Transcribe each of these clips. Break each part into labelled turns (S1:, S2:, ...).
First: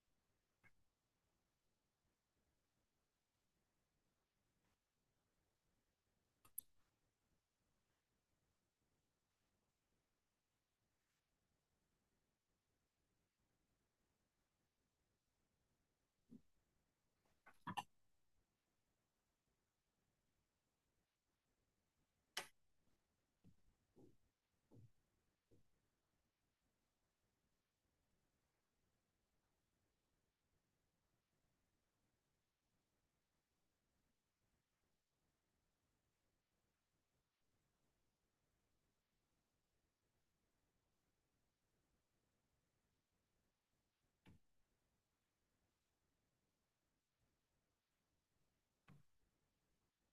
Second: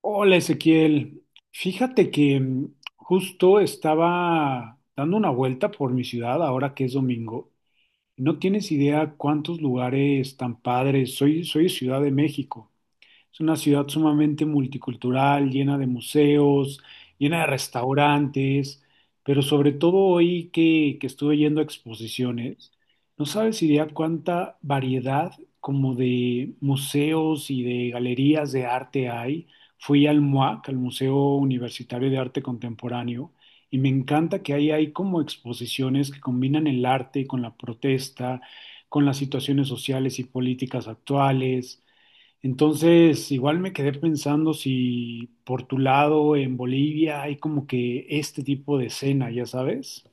S1: Hola Ezequiel, fíjate que justo estaba dando una vuelta por mi ciudad ahora que es domingo. No tienes idea cuántos lugares tan padres. Soy de Ciudad de México, es una ciudad sumamente multicultural, llena de museos, llena de restaurantes, pero sobre todo hoy que estuve yendo a exposiciones. No sabes idea cuánta variedad como de museos y de galerías de arte hay. Fui al MUAC, al Museo Universitario de Arte Contemporáneo, y me encanta que ahí hay como exposiciones que combinan el arte con la protesta, con las situaciones sociales y políticas actuales. Entonces, igual me quedé pensando si por tu lado en Bolivia hay como que este tipo de escena, ya sabes.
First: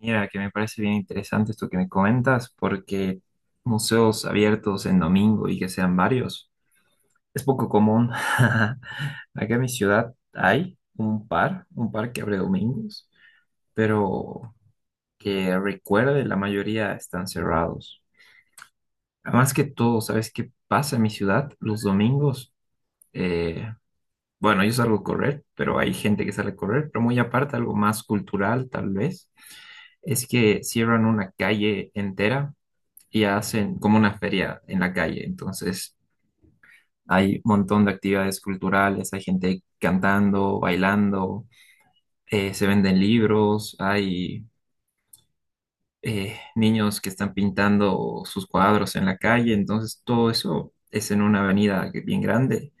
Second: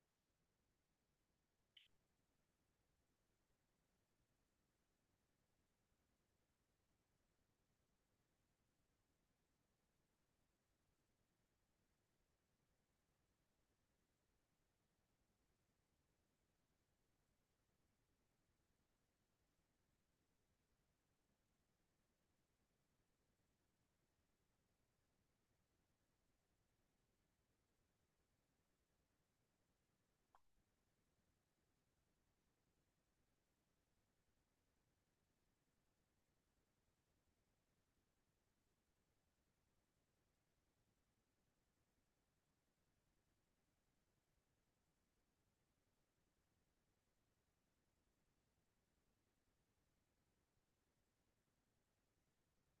S2: Mira, que me parece bien interesante esto que me comentas, porque museos abiertos en domingo y que sean varios es poco común. Acá en mi ciudad hay un par que abre domingos, pero que recuerde la mayoría están cerrados. Además que todo, ¿sabes qué pasa en mi ciudad? Los domingos, eh, bueno, yo salgo a correr, pero hay gente que sale a correr, pero muy aparte, algo más cultural tal vez es que cierran una calle entera y hacen como una feria en la calle. Entonces hay un montón de actividades culturales, hay gente cantando, bailando, se venden libros, hay niños que están pintando sus cuadros en la calle. Entonces todo eso es en una avenida bien grande.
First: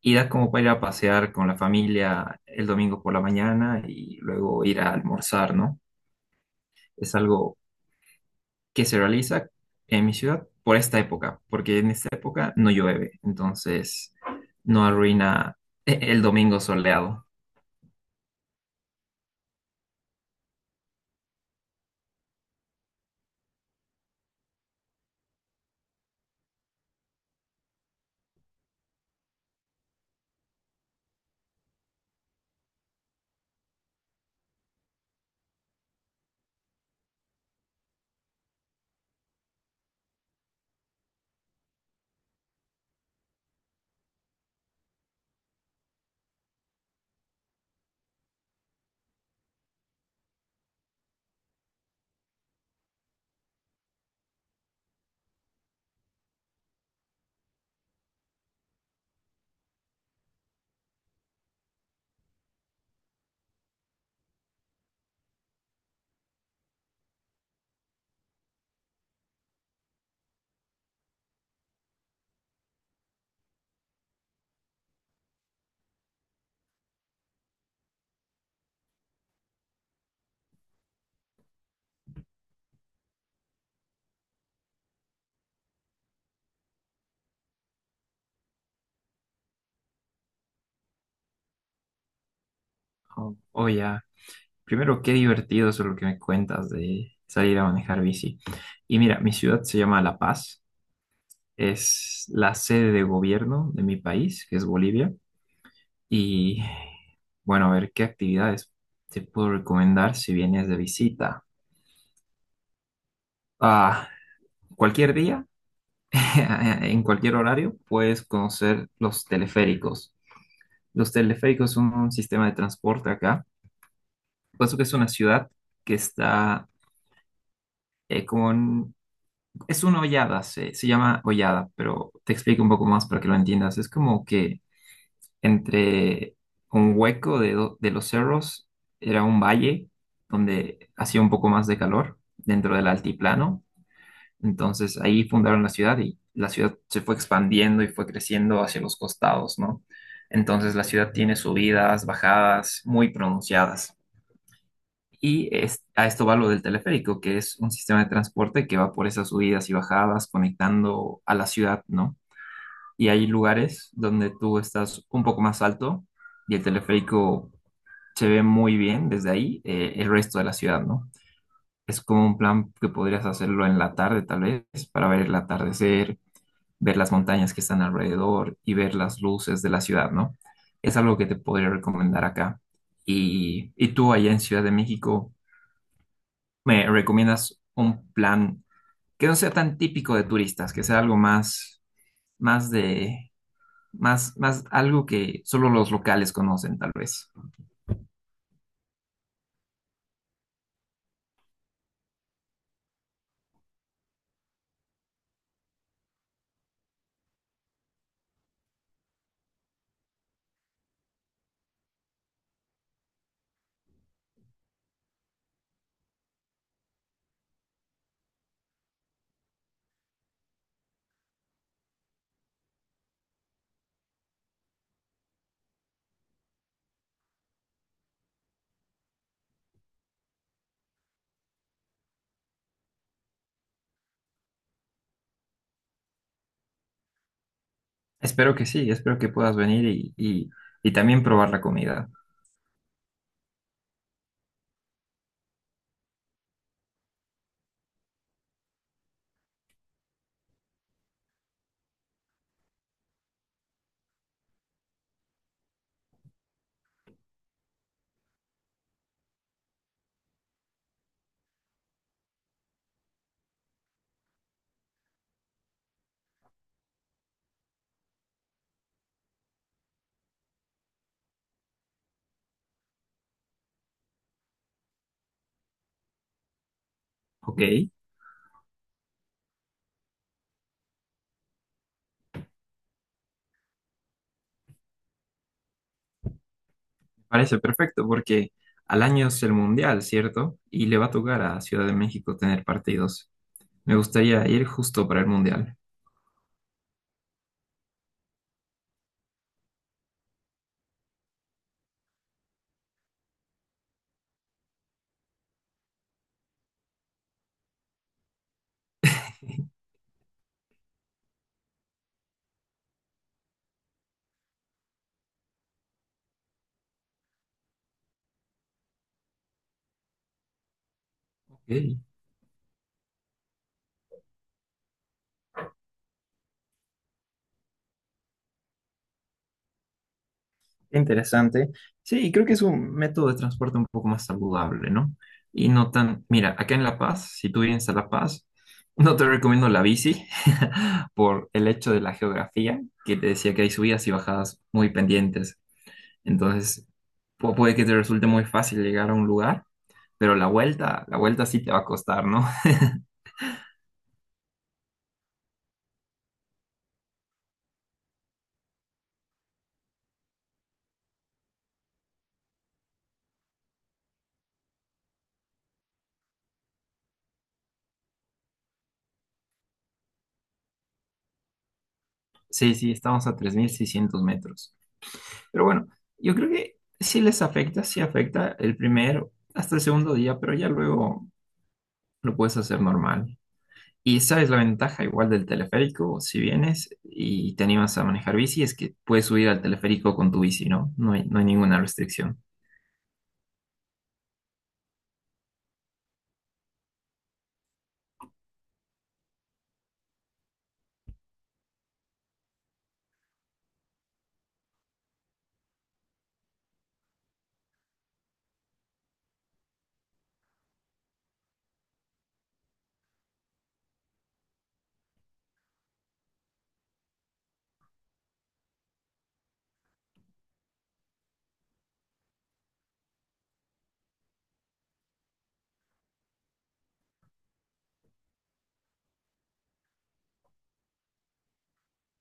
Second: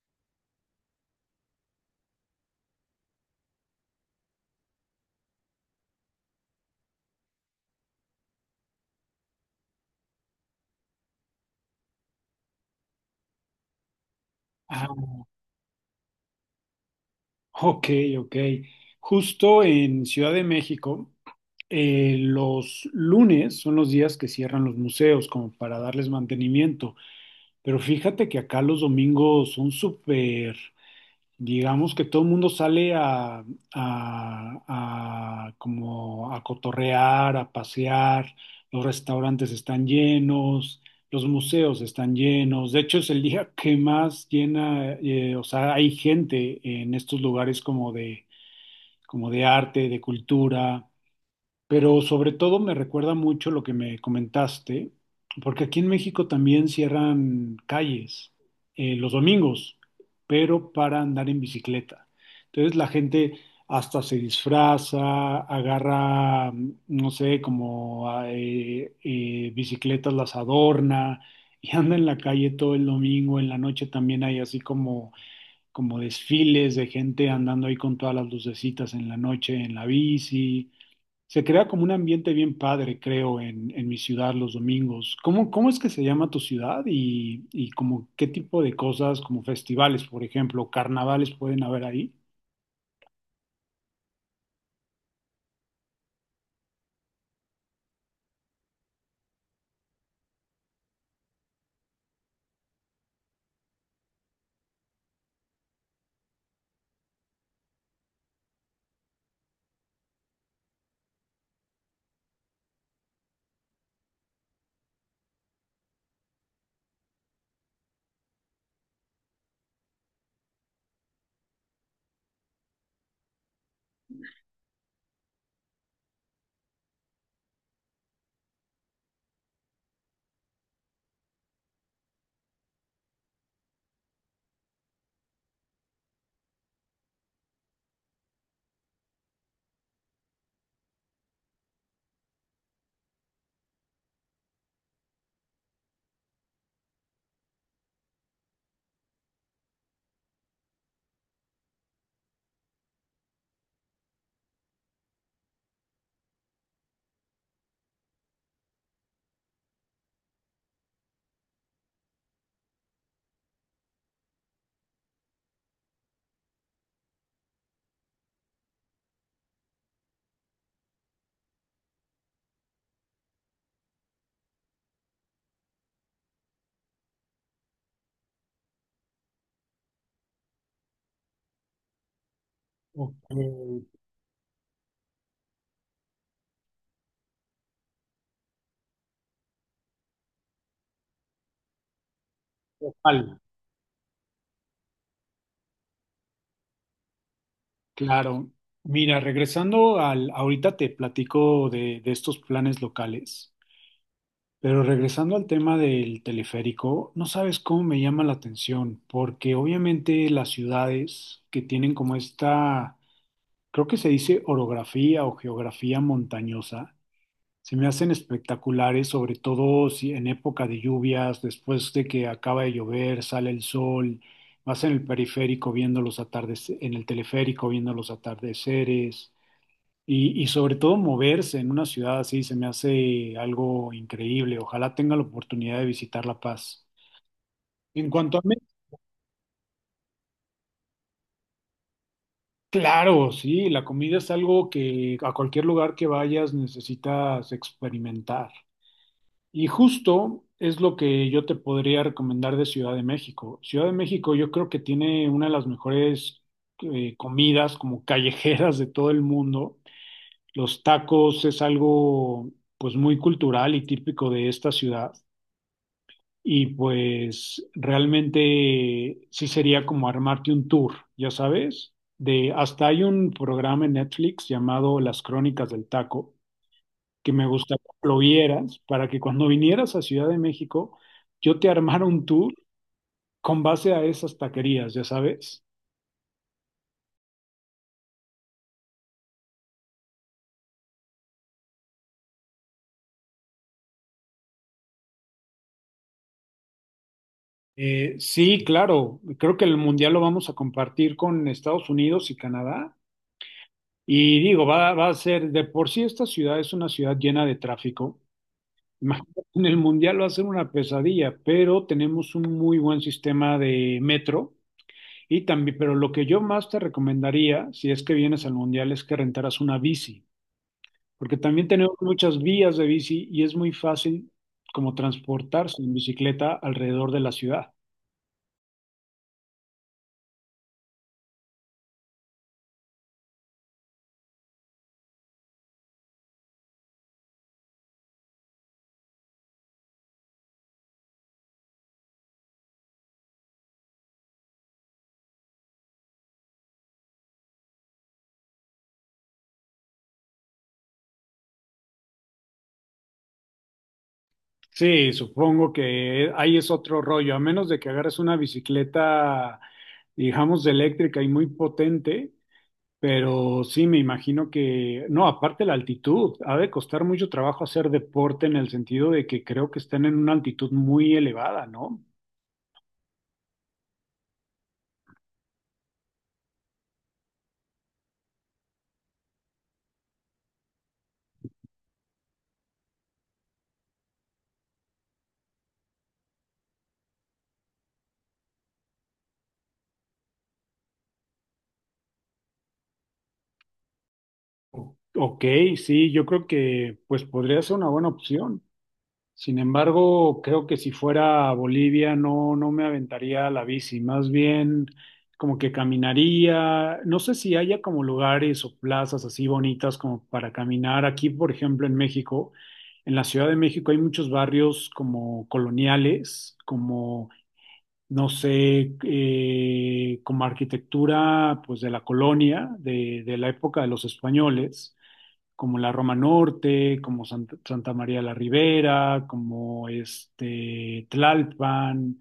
S2: Y da como para ir a pasear con la familia el domingo por la mañana y luego ir a almorzar, ¿no? Es algo que se realiza en mi ciudad por esta época, porque en esta época no llueve, entonces no
S1: Ah,
S2: arruina el domingo soleado.
S1: ok, ok. Justo en Ciudad de México, los lunes son los días que cierran los museos como para darles mantenimiento, pero fíjate que acá los domingos son súper, digamos que todo el mundo sale a, a como a cotorrear, a pasear, los restaurantes están llenos, los museos están llenos, de hecho es el día que más llena, o sea, hay gente en estos lugares como de arte, de cultura, pero sobre todo me recuerda mucho lo que me comentaste, porque aquí en México también cierran calles los domingos, pero para andar en bicicleta. Entonces la gente hasta se disfraza, agarra, no sé, como bicicletas, las adorna y anda en la calle todo el domingo. En la noche también hay así como, como desfiles de gente andando ahí con todas las lucecitas en la noche en la bici. Se crea como un ambiente bien padre, creo, en mi ciudad los domingos. ¿Cómo, cómo es que se llama tu ciudad y como qué tipo de cosas, como festivales, por ejemplo, carnavales pueden haber ahí?
S2: Oh, oh, ya. Primero, qué divertido eso lo que me cuentas de salir a manejar bici. Y mira, mi ciudad se llama La Paz, es la sede de gobierno de mi país, que es Bolivia. Y bueno, a ver qué actividades te puedo recomendar si vienes de visita. Ah, cualquier día. En cualquier horario, puedes conocer los teleféricos. Los teleféricos son un sistema de transporte acá, puesto que es una ciudad que está con... Es una hollada, se llama hollada, pero te explico un poco más para que lo entiendas. Es como que entre un hueco de, de los cerros era un valle donde hacía un poco más de calor dentro del altiplano. Entonces ahí fundaron la ciudad y la ciudad se fue expandiendo y fue creciendo hacia los costados, ¿no? Entonces la ciudad tiene subidas, bajadas muy pronunciadas. A esto va lo del teleférico, que es un sistema de transporte que va por esas subidas y bajadas conectando a la ciudad, ¿no? Y hay lugares donde tú estás un poco más alto y el teleférico se ve muy bien desde ahí, el resto de la ciudad, ¿no? Es como un plan que podrías hacerlo en la tarde, tal vez, para ver el atardecer, ver las montañas que están alrededor y ver las luces de la ciudad, ¿no? Es algo que te podría recomendar acá.
S1: Ok,
S2: Y tú allá en Ciudad de México, ¿me recomiendas un plan que no sea tan típico de turistas, que sea algo más, más de,
S1: Al,
S2: más, más algo que solo los locales conocen, tal vez?
S1: claro. Mira, regresando al, ahorita te platico de estos planes locales, pero regresando al tema del teleférico, no sabes cómo me llama la atención, porque obviamente las ciudades que tienen como esta, creo que se dice orografía o geografía montañosa. Se me hacen espectaculares, sobre todo si en época de lluvias, después de que acaba de llover, sale el sol, vas en el periférico viendo los atardeceres, en el teleférico viendo los atardeceres y sobre todo moverse en una ciudad así se me hace algo increíble. Ojalá tenga la oportunidad de visitar La Paz. En cuanto a
S2: Espero que
S1: México,
S2: sí, espero que puedas venir y también probar la comida.
S1: claro, sí, la comida es algo que a cualquier lugar que vayas necesitas experimentar. Y justo es lo que yo te podría recomendar de Ciudad de México. Ciudad de México yo creo que tiene una de las mejores comidas como callejeras de todo el mundo. Los tacos es algo pues muy cultural y típico de esta ciudad. Y pues realmente sí sería como armarte un tour, ya sabes. De, hasta hay un programa en Netflix llamado Las Crónicas del Taco que me
S2: Ok,
S1: gustaría que lo vieras para que cuando vinieras a Ciudad de México yo te armara un tour con base a esas taquerías, ya sabes.
S2: parece perfecto porque al año es el mundial, ¿cierto? Y le va a tocar a Ciudad de México tener partidos. Me gustaría ir justo para el mundial.
S1: Sí, claro, creo que el mundial lo vamos a compartir con Estados Unidos y Canadá. Y digo, va a ser, de por sí esta ciudad es una ciudad llena de tráfico. Imagínate, en el mundial va a ser una pesadilla, pero tenemos un muy buen sistema de metro. Y también, pero lo que yo más te recomendaría, si es que vienes al mundial, es que rentaras una bici, porque también tenemos
S2: Ok.
S1: muchas vías de bici y es muy fácil como transportarse en bicicleta alrededor de la ciudad.
S2: Interesante. Sí, y creo que es un método de transporte un poco más saludable, ¿no? Y no tan, mira, acá en La Paz, si tú vienes a La Paz, no te recomiendo la bici por el hecho de la geografía, que te decía que hay subidas y bajadas muy pendientes. Entonces, puede que te resulte muy fácil llegar a un lugar, pero la vuelta sí te va a costar, ¿no?
S1: Sí, supongo que ahí es otro rollo, a menos de que agarres una bicicleta, digamos, de eléctrica y muy potente, pero sí, me imagino que, no, aparte la altitud, ha de costar mucho trabajo hacer deporte en el sentido de que creo que están en una altitud muy elevada, ¿no?
S2: Sí, sí, estamos a 3600 metros. Pero bueno, yo creo que sí les afecta, sí afecta el primero hasta el segundo día, pero ya luego lo puedes hacer normal. Y esa es la ventaja igual del teleférico, si vienes y te animas a manejar bici, es que puedes subir al teleférico con tu bici, ¿no? No hay, no hay ninguna restricción.
S1: O- Ok, sí, yo creo que pues podría ser una buena opción. Sin embargo, creo que si fuera a Bolivia no, no me aventaría a la bici, más bien como que caminaría. No sé si haya como lugares o plazas así bonitas como para caminar. Aquí, por ejemplo, en México, en la Ciudad de México hay muchos barrios como coloniales, como, no sé, como arquitectura pues de la colonia, de la época de los españoles, como la Roma Norte, como Santa María la Ribera, como este Tlalpan,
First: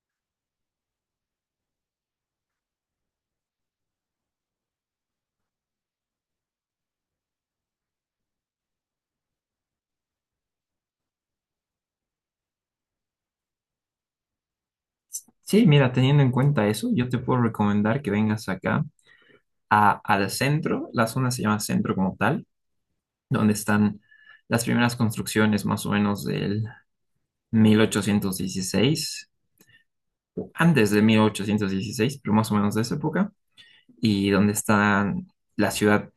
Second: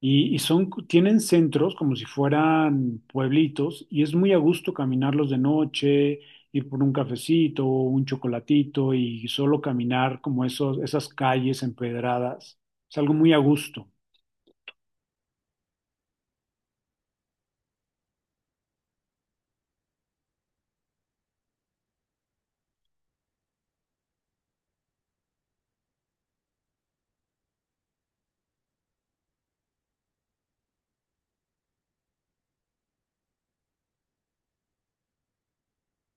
S1: y son, tienen centros como si fueran pueblitos, y es muy a gusto caminarlos de noche, ir por un cafecito, un chocolatito, y solo caminar como esos, esas calles empedradas. Es algo muy a gusto.
S2: Sí, mira, teniendo en cuenta eso, yo te puedo recomendar que vengas acá al centro, la zona se llama centro como tal, donde están las primeras construcciones más o menos del 1816, antes de 1816, pero más o menos de esa época, y donde está la ciudad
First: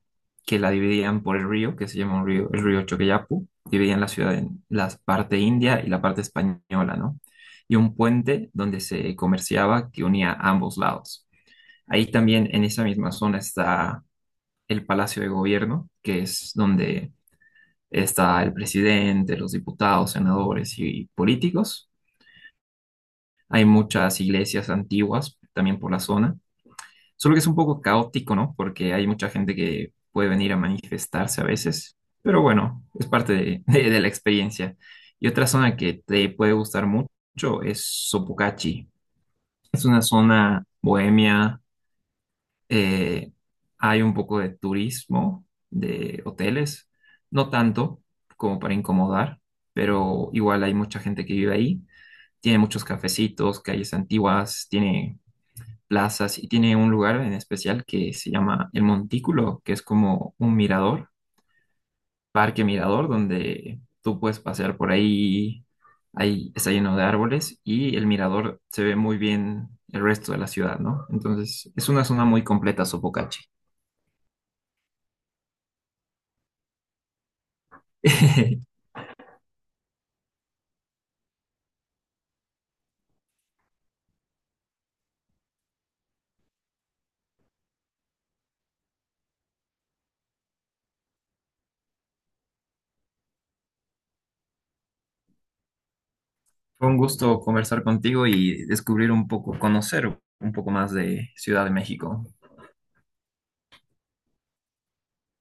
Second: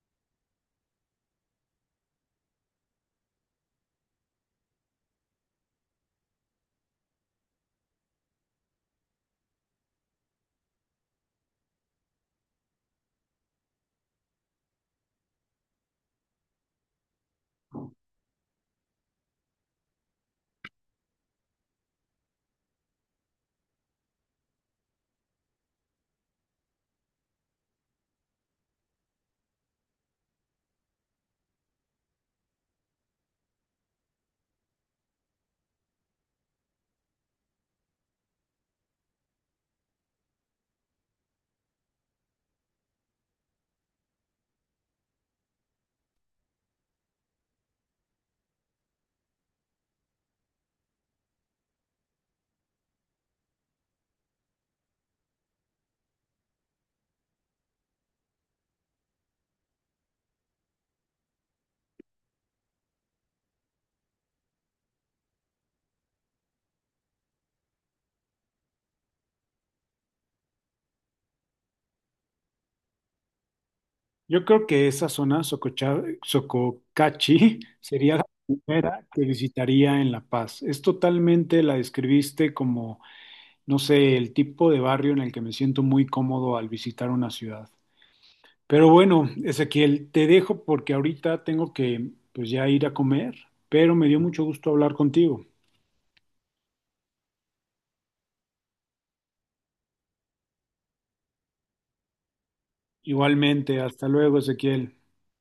S2: que la dividían por el río, que se llama un río, el río Choqueyapu, dividían la ciudad en la parte india y la parte española, ¿no? Y un puente donde se comerciaba que unía ambos lados. Ahí también en esa misma zona está el Palacio de Gobierno, que es donde está el presidente, los diputados, senadores y políticos. Hay muchas iglesias antiguas también por la zona. Solo que es un poco caótico, ¿no? Porque hay mucha gente que puede venir a manifestarse a veces, pero bueno, es parte de, de la experiencia. Y otra zona que te puede gustar mucho es Sopocachi. Es una zona bohemia, eh, hay un poco de turismo, de hoteles, no tanto como para incomodar, pero igual hay mucha gente que vive ahí. Tiene muchos cafecitos, calles antiguas, tiene plazas y tiene un lugar en especial que se llama El Montículo, que es como un mirador, parque mirador, donde tú puedes pasear por ahí, ahí está lleno de árboles y el mirador se ve muy bien el resto de la ciudad, ¿no? Entonces, es una zona muy completa, Sopocachi.
S1: Yo creo que esa zona, Sococachi, sería la primera que visitaría en La Paz. Es totalmente, la describiste como, no sé, el tipo de barrio en el que me siento muy cómodo al visitar una ciudad. Pero bueno, Ezequiel, te dejo porque ahorita tengo que pues ya ir a comer, pero me dio mucho gusto hablar contigo.
S2: Fue un gusto conversar contigo y descubrir un poco, conocer un poco más de Ciudad de México.
S1: Igualmente, hasta luego, Ezequiel.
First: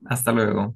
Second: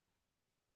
S2: Hasta luego.